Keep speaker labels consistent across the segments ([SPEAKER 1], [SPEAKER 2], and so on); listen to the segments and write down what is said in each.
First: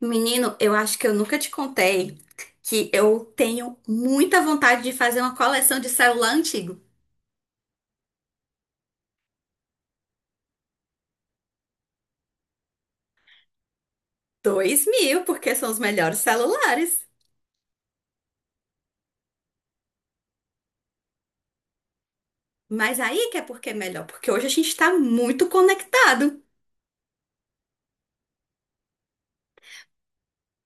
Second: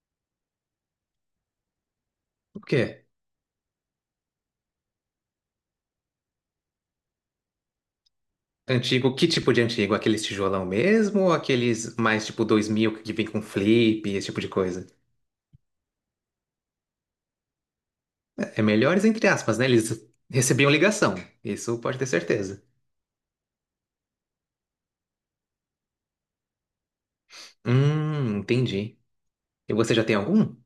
[SPEAKER 1] Menino, eu acho que eu nunca te contei
[SPEAKER 2] O
[SPEAKER 1] que
[SPEAKER 2] quê?
[SPEAKER 1] eu tenho muita vontade de fazer uma coleção de celular antigo.
[SPEAKER 2] Antigo, que tipo de antigo? Aqueles tijolão mesmo ou aqueles mais tipo 2000 que vem com flip, esse tipo de
[SPEAKER 1] Dois
[SPEAKER 2] coisa?
[SPEAKER 1] mil, porque são os melhores celulares.
[SPEAKER 2] É melhores entre aspas, né? Eles recebiam ligação, isso pode ter certeza.
[SPEAKER 1] Mas aí que é porque é melhor, porque hoje a gente tá muito conectado.
[SPEAKER 2] Entendi. E você já tem algum?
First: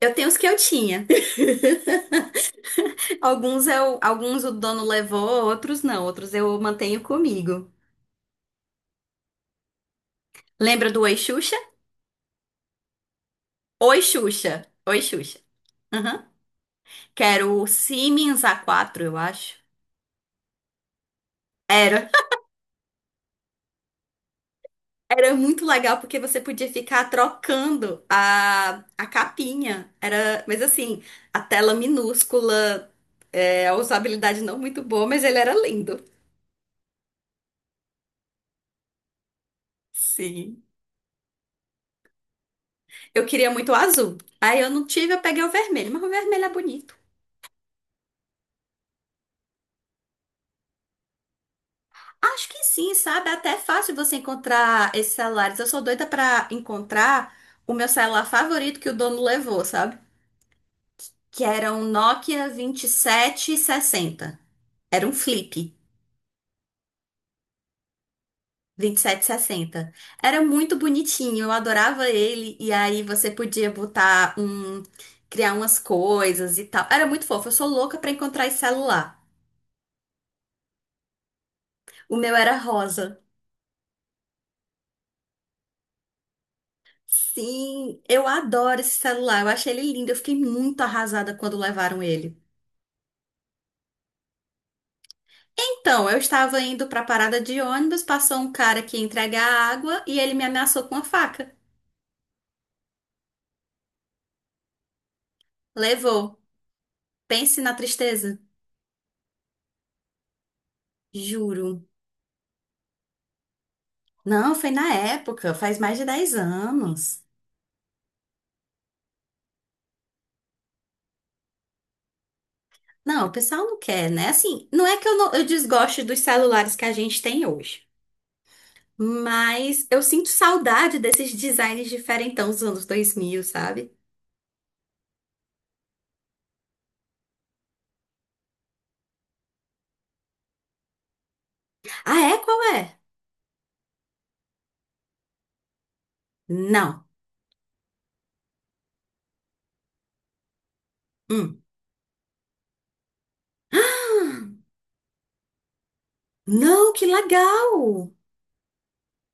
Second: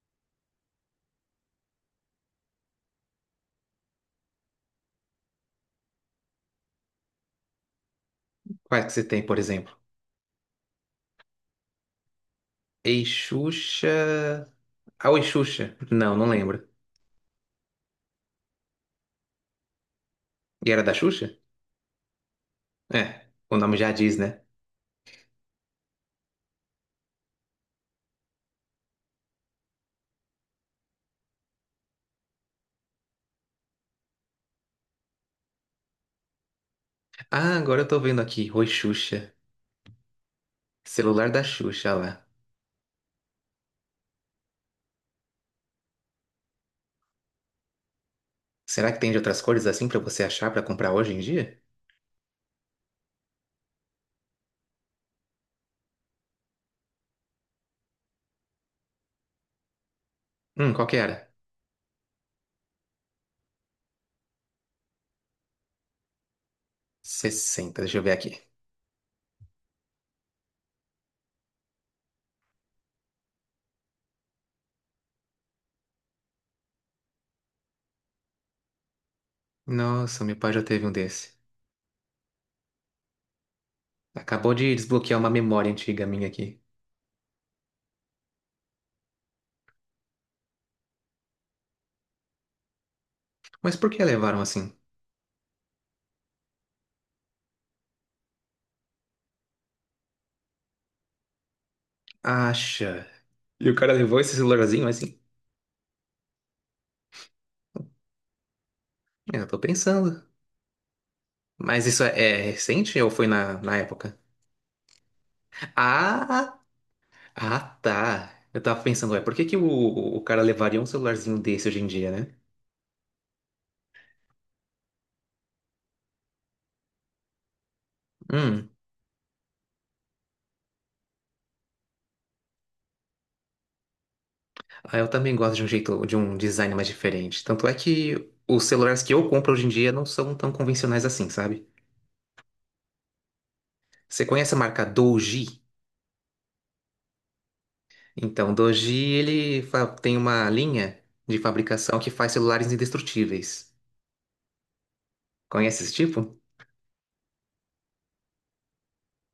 [SPEAKER 1] Eu tenho os que eu tinha. Alguns o dono levou, outros não, outros eu mantenho comigo.
[SPEAKER 2] Quais que você tem, por exemplo?
[SPEAKER 1] Lembra do Oi Xuxa?
[SPEAKER 2] Ei, Xuxa...
[SPEAKER 1] Oi Xuxa. Oi
[SPEAKER 2] Ah, Oi,
[SPEAKER 1] Xuxa.
[SPEAKER 2] Xuxa. Não,
[SPEAKER 1] Aham.
[SPEAKER 2] não lembro.
[SPEAKER 1] Que era o Siemens A4, eu acho.
[SPEAKER 2] E era da Xuxa?
[SPEAKER 1] Era.
[SPEAKER 2] É, o nome já diz, né?
[SPEAKER 1] Era muito legal porque você podia ficar trocando a capinha. Era, mas assim, a tela minúscula, a usabilidade não muito boa, mas ele era lindo.
[SPEAKER 2] Ah, agora eu tô vendo aqui. Oi, Xuxa.
[SPEAKER 1] Sim.
[SPEAKER 2] Celular da Xuxa, olha lá.
[SPEAKER 1] Eu queria muito o azul. Aí eu não tive, eu peguei o vermelho, mas o vermelho é bonito.
[SPEAKER 2] Será que tem de outras cores assim pra você achar pra comprar hoje em dia?
[SPEAKER 1] Acho que sim, sabe? Até é fácil você encontrar esses celulares. Eu sou doida pra encontrar o meu celular favorito que o dono levou, sabe?
[SPEAKER 2] Qual que era?
[SPEAKER 1] Que era um Nokia 2760. Era um flip.
[SPEAKER 2] 60, deixa eu ver aqui.
[SPEAKER 1] 2760. Era muito bonitinho, eu adorava ele. E aí você podia criar umas coisas e tal. Era muito fofo, eu sou louca pra encontrar esse celular.
[SPEAKER 2] Nossa, meu pai já teve um desse.
[SPEAKER 1] O meu era rosa.
[SPEAKER 2] Acabou de desbloquear uma memória antiga minha aqui.
[SPEAKER 1] Sim, eu adoro esse celular, eu achei ele lindo, eu fiquei muito arrasada quando levaram ele.
[SPEAKER 2] Mas por que levaram assim?
[SPEAKER 1] Então, eu estava indo pra parada de ônibus, passou um cara que ia entregar água e ele me ameaçou com uma faca.
[SPEAKER 2] Acha. E o cara levou esse celularzinho assim?
[SPEAKER 1] Levou. Pense na tristeza.
[SPEAKER 2] Eu tô pensando.
[SPEAKER 1] Juro.
[SPEAKER 2] Mas isso é recente ou foi na época?
[SPEAKER 1] Não, foi na época, faz mais de 10
[SPEAKER 2] Ah,
[SPEAKER 1] anos.
[SPEAKER 2] ah, tá. Eu tava pensando, ué, por que que o cara levaria um celularzinho desse hoje em dia, né?
[SPEAKER 1] Não, o pessoal não quer, né? Assim, não é que eu, não- eu desgoste dos celulares que a gente tem hoje,
[SPEAKER 2] Hum,
[SPEAKER 1] mas eu sinto saudade desses designs diferentão dos anos 2000, sabe?
[SPEAKER 2] ah, eu também gosto de um jeito, de um design mais diferente. Tanto é que os celulares que eu compro hoje em dia não são tão convencionais assim, sabe?
[SPEAKER 1] Ah, é? Qual é?
[SPEAKER 2] Você conhece a marca Doji?
[SPEAKER 1] Não.
[SPEAKER 2] Então, Doji, ele tem uma linha de
[SPEAKER 1] Hum.
[SPEAKER 2] fabricação que faz celulares indestrutíveis. Conhece esse tipo?
[SPEAKER 1] Não, que legal!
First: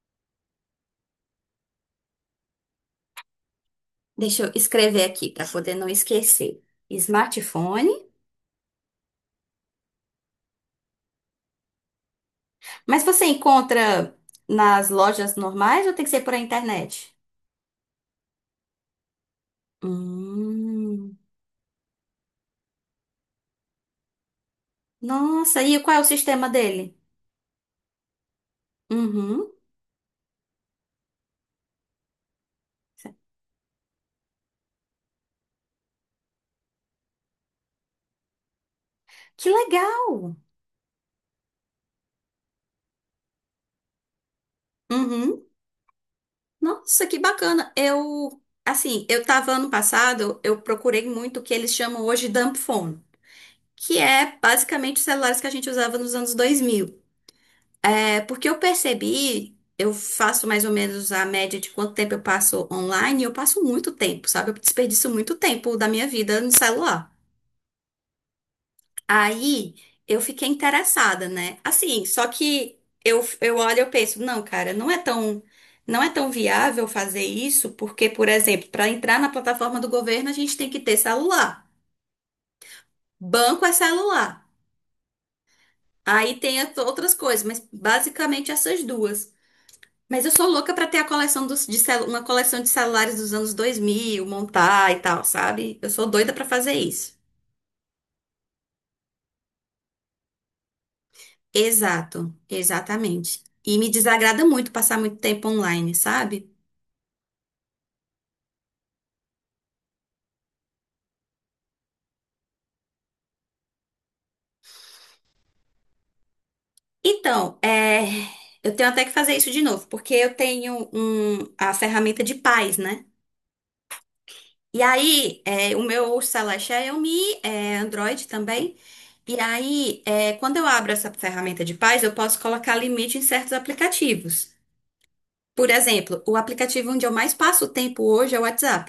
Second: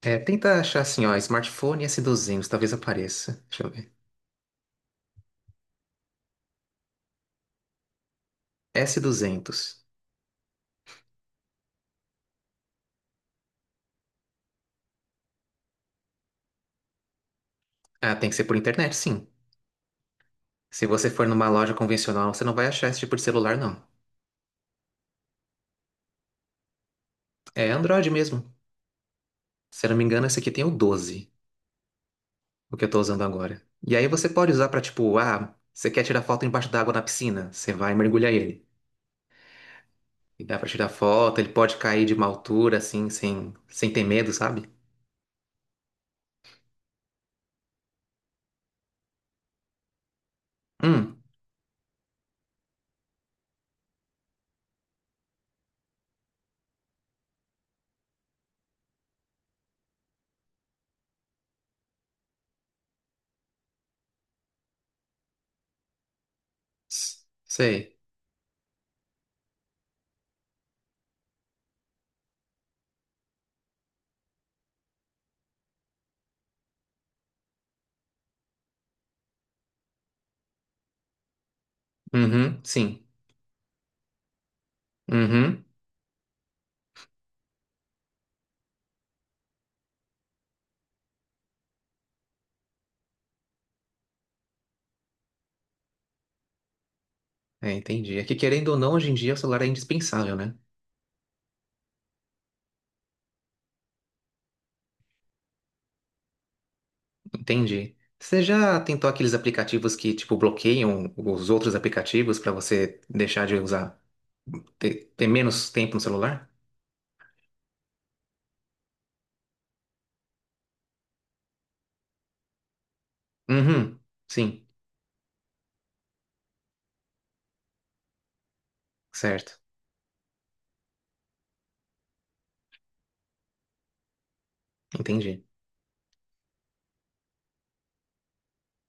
[SPEAKER 2] É, tenta achar assim, ó, smartphone S200, talvez apareça. Deixa eu ver.
[SPEAKER 1] Deixa eu escrever aqui para poder não esquecer. Smartphone.
[SPEAKER 2] S200.
[SPEAKER 1] Mas você encontra nas lojas normais ou tem que ser por a internet?
[SPEAKER 2] Ah, tem que ser por internet, sim. Se você
[SPEAKER 1] Hum.
[SPEAKER 2] for numa loja convencional, você não vai achar esse tipo de celular, não.
[SPEAKER 1] Nossa, e qual é o sistema dele?
[SPEAKER 2] É Android mesmo.
[SPEAKER 1] Uhum.
[SPEAKER 2] Se eu não me engano, esse aqui tem o 12, o que eu tô usando agora. E aí você pode usar pra, tipo, ah, você quer tirar foto embaixo d'água na piscina? Você vai mergulhar ele.
[SPEAKER 1] Que legal!
[SPEAKER 2] E dá pra tirar foto, ele pode cair de uma altura, assim, sem ter medo, sabe?
[SPEAKER 1] Uhum. Nossa, que bacana. Eu, assim, eu tava ano passado, eu procurei
[SPEAKER 2] Hum,
[SPEAKER 1] muito o que eles chamam hoje de dumb phone, que é basicamente os celulares que a gente usava nos anos 2000. É porque eu percebi, eu faço mais ou menos a média de quanto tempo eu passo online, e eu passo muito tempo, sabe? Eu desperdiço muito tempo da minha vida no celular.
[SPEAKER 2] sei.
[SPEAKER 1] Aí eu fiquei interessada, né? Assim, só que eu olho e eu penso, não, cara, não é tão viável fazer isso, porque, por exemplo, para entrar na plataforma do governo, a gente tem que ter celular.
[SPEAKER 2] Uhum, sim.
[SPEAKER 1] Banco é celular.
[SPEAKER 2] Uhum.
[SPEAKER 1] Aí tem as outras coisas, mas basicamente essas duas. Mas eu sou louca para ter a coleção dos, de celu- uma coleção de celulares dos anos 2000 montar e tal, sabe? Eu sou doida para fazer isso.
[SPEAKER 2] É, entendi. É que querendo ou não, hoje em dia o celular é indispensável, né?
[SPEAKER 1] Exato, exatamente. E me desagrada muito passar muito tempo online, sabe?
[SPEAKER 2] Entendi. Você já tentou aqueles aplicativos que, tipo, bloqueiam os outros aplicativos pra você deixar de usar, ter menos tempo no celular?
[SPEAKER 1] Então, eu tenho até que fazer isso de novo, porque eu tenho a ferramenta de paz, né?
[SPEAKER 2] Uhum, sim.
[SPEAKER 1] E aí, o meu celular é Xiaomi, é Android também. E
[SPEAKER 2] Certo.
[SPEAKER 1] aí, quando eu abro essa ferramenta de paz, eu posso colocar limite em certos aplicativos.
[SPEAKER 2] Entendi.
[SPEAKER 1] Por exemplo, o aplicativo onde eu mais passo tempo hoje é o WhatsApp.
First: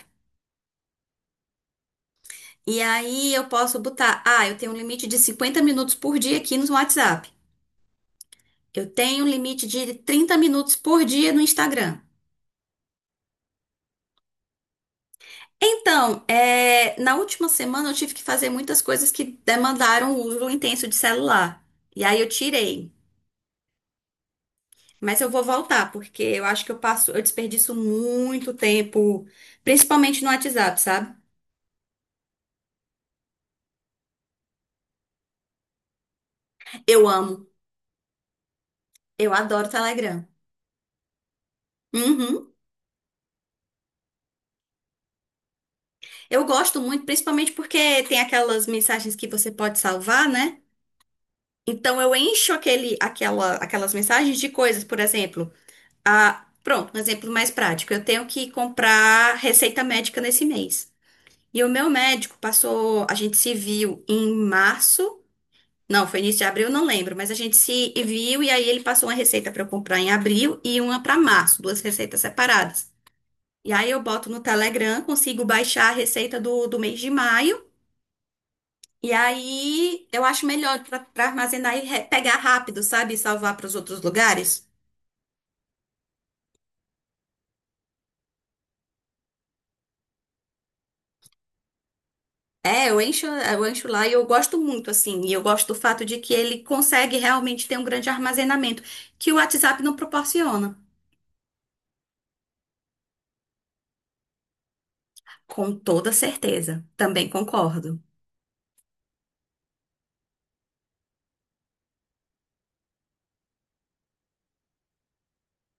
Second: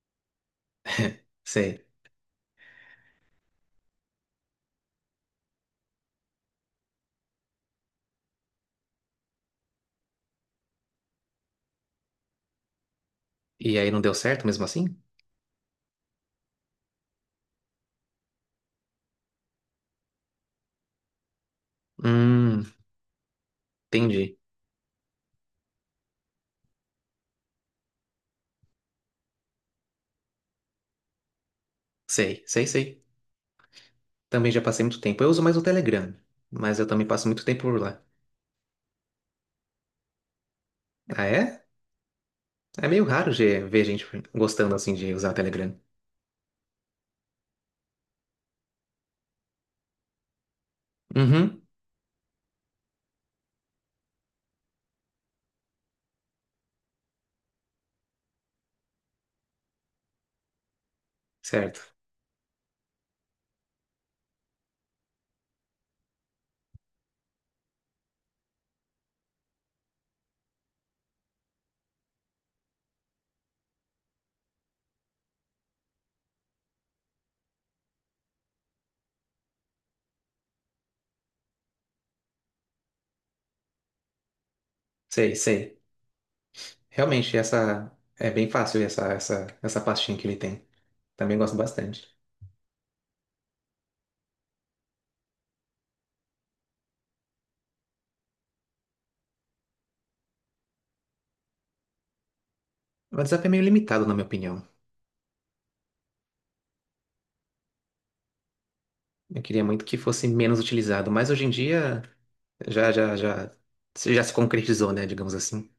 [SPEAKER 2] Sei.
[SPEAKER 1] E aí eu posso botar, ah, eu tenho um limite de 50 minutos por dia aqui no WhatsApp. Eu tenho um limite de 30 minutos por dia no Instagram.
[SPEAKER 2] E aí não deu certo mesmo assim?
[SPEAKER 1] Então, na última semana eu tive que fazer muitas coisas que demandaram o uso intenso de celular. E aí eu
[SPEAKER 2] Hum,
[SPEAKER 1] tirei.
[SPEAKER 2] entendi.
[SPEAKER 1] Mas eu vou voltar, porque eu acho que eu desperdiço muito tempo, principalmente no WhatsApp, sabe?
[SPEAKER 2] Sei, sei, sei. Também já passei muito tempo. Eu uso mais o Telegram, mas eu
[SPEAKER 1] Eu
[SPEAKER 2] também passo muito
[SPEAKER 1] amo,
[SPEAKER 2] tempo por lá.
[SPEAKER 1] eu adoro Telegram.
[SPEAKER 2] Ah, é?
[SPEAKER 1] Uhum.
[SPEAKER 2] É meio raro ver gente gostando assim de usar o Telegram.
[SPEAKER 1] Eu gosto muito, principalmente porque tem aquelas mensagens que você pode salvar, né?
[SPEAKER 2] Uhum,
[SPEAKER 1] Então eu encho aquelas mensagens de coisas, por exemplo. Ah, pronto, um exemplo mais prático. Eu tenho que comprar receita médica nesse mês. E o
[SPEAKER 2] certo.
[SPEAKER 1] meu médico passou, a gente se viu em março, não, foi início de abril, não lembro, mas a gente se viu e aí ele passou uma receita para eu comprar em abril e uma para março, duas receitas separadas. E aí eu boto no Telegram, consigo baixar a receita do mês de maio. E aí eu acho melhor para armazenar e pegar rápido, sabe? E salvar para os outros lugares.
[SPEAKER 2] Sei, sei. Realmente, essa é bem fácil essa pastinha que ele tem. Também gosto bastante.
[SPEAKER 1] É, eu encho lá e eu gosto muito, assim. E eu gosto do fato de que ele consegue realmente ter um grande armazenamento, que o WhatsApp não proporciona.
[SPEAKER 2] O WhatsApp é meio limitado, na minha opinião.
[SPEAKER 1] Com toda certeza. Também concordo.
[SPEAKER 2] Eu queria muito que fosse menos utilizado, mas hoje em dia já, já, já, já se concretizou, né? Digamos assim.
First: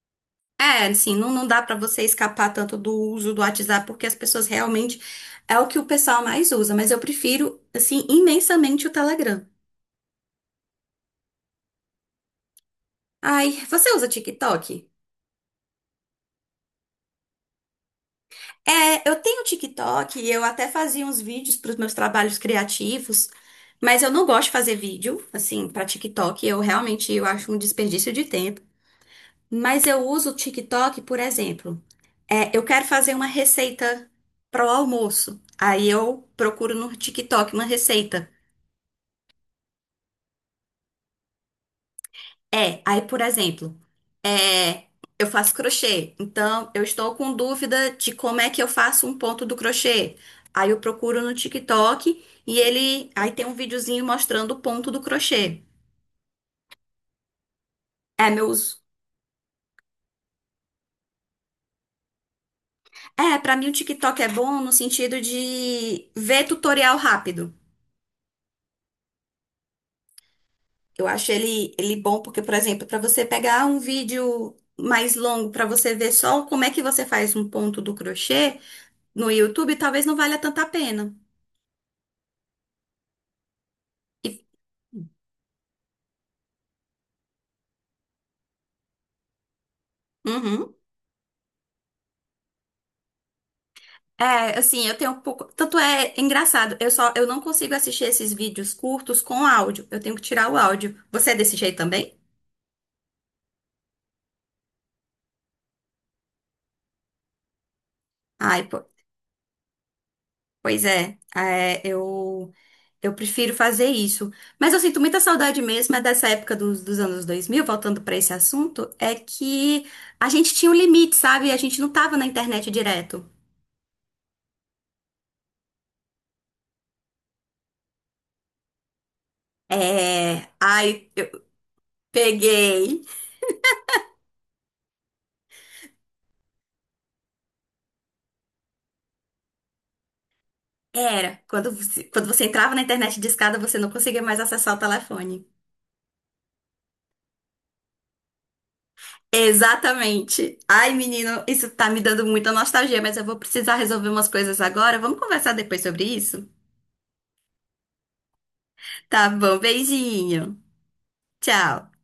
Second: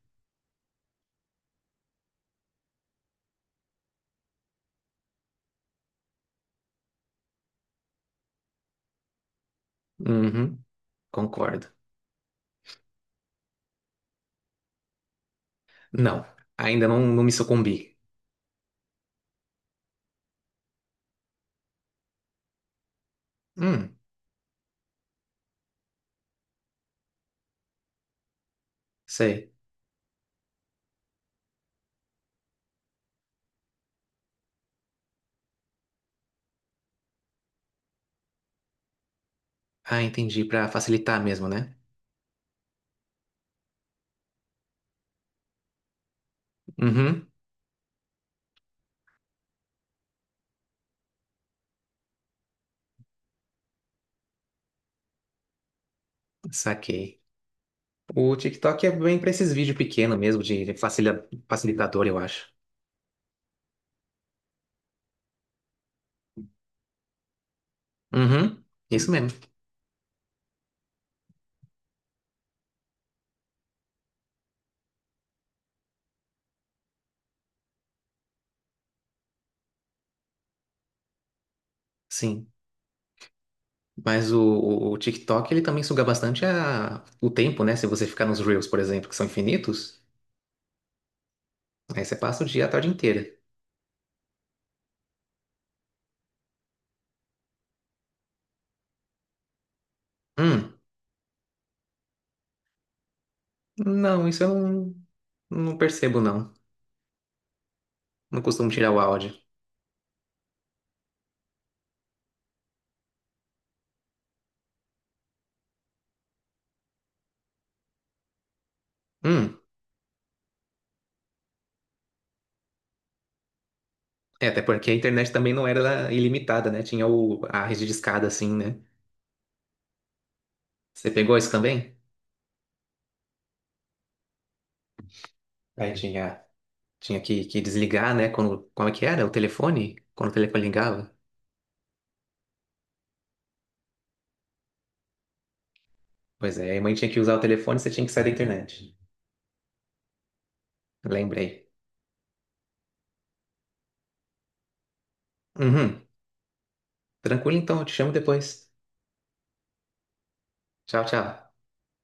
[SPEAKER 1] É, assim, não, não dá pra você escapar tanto do uso do WhatsApp, porque as pessoas realmente é o que o pessoal mais usa, mas eu prefiro, assim, imensamente o Telegram.
[SPEAKER 2] Uhum, concordo.
[SPEAKER 1] Ai, você usa TikTok?
[SPEAKER 2] Não, ainda não, não me sucumbi.
[SPEAKER 1] É, eu tenho um TikTok e eu até fazia uns vídeos para os meus trabalhos criativos,
[SPEAKER 2] Hum,
[SPEAKER 1] mas eu não gosto de fazer vídeo, assim, para TikTok. Eu acho um desperdício de tempo.
[SPEAKER 2] sei.
[SPEAKER 1] Mas eu uso o TikTok, por exemplo. É, eu quero fazer uma receita para o almoço. Aí eu procuro no TikTok uma receita.
[SPEAKER 2] Ah, entendi, pra facilitar mesmo, né?
[SPEAKER 1] É, aí, por exemplo, é, eu faço crochê, então eu estou
[SPEAKER 2] Uhum,
[SPEAKER 1] com dúvida de como é que eu faço um ponto do crochê. Aí eu procuro no TikTok e ele, aí tem um videozinho mostrando o ponto do crochê.
[SPEAKER 2] saquei.
[SPEAKER 1] É
[SPEAKER 2] O
[SPEAKER 1] meu uso.
[SPEAKER 2] TikTok é bem pra esses vídeos pequenos mesmo, de facilitador, eu acho.
[SPEAKER 1] É, pra mim o TikTok é bom no sentido de ver tutorial rápido.
[SPEAKER 2] Uhum, isso mesmo,
[SPEAKER 1] Eu acho ele bom porque, por exemplo, pra você pegar um vídeo mais longo pra você ver só como é que você faz um ponto do crochê no YouTube, talvez não valha tanta a pena.
[SPEAKER 2] sim. Mas o,
[SPEAKER 1] E-
[SPEAKER 2] o- o TikTok, ele também suga bastante o tempo, né? Se você ficar nos Reels, por exemplo, que são infinitos,
[SPEAKER 1] Uhum.
[SPEAKER 2] aí você passa o dia, a tarde inteira.
[SPEAKER 1] É, assim, eu tenho um pouco. Tanto é engraçado, eu não consigo assistir esses vídeos curtos com áudio. Eu tenho que tirar o
[SPEAKER 2] Hum,
[SPEAKER 1] áudio. Você é desse jeito também?
[SPEAKER 2] não, isso eu não, não percebo, não. Não
[SPEAKER 1] Ai,
[SPEAKER 2] costumo tirar o áudio.
[SPEAKER 1] pois é. É, eu prefiro fazer isso. Mas eu sinto muita saudade mesmo é dessa época dos anos 2000. Voltando para esse assunto, é
[SPEAKER 2] Hum,
[SPEAKER 1] que a gente tinha um limite, sabe? A gente não tava na internet direto.
[SPEAKER 2] é, até porque a internet também não era ilimitada, né? Tinha o, a rede de escada, assim, né?
[SPEAKER 1] É, ai,
[SPEAKER 2] Você pegou
[SPEAKER 1] eu
[SPEAKER 2] isso também?
[SPEAKER 1] peguei.
[SPEAKER 2] Aí tinha que desligar, né? Quando, como é que era? O telefone? Quando o telefone ligava?
[SPEAKER 1] Era, quando você entrava na internet discada, você não conseguia mais acessar o telefone.
[SPEAKER 2] Pois é, aí a mãe tinha que usar o telefone, você tinha que sair da internet.
[SPEAKER 1] Exatamente. Ai, menino, isso
[SPEAKER 2] Lembrei.
[SPEAKER 1] tá me dando muita nostalgia, mas eu vou precisar resolver umas coisas agora. Vamos conversar depois
[SPEAKER 2] Uhum.
[SPEAKER 1] sobre isso?
[SPEAKER 2] Tranquilo então, eu te chamo depois.
[SPEAKER 1] Tá bom, beijinho.
[SPEAKER 2] Tchau, tchau.
[SPEAKER 1] Tchau.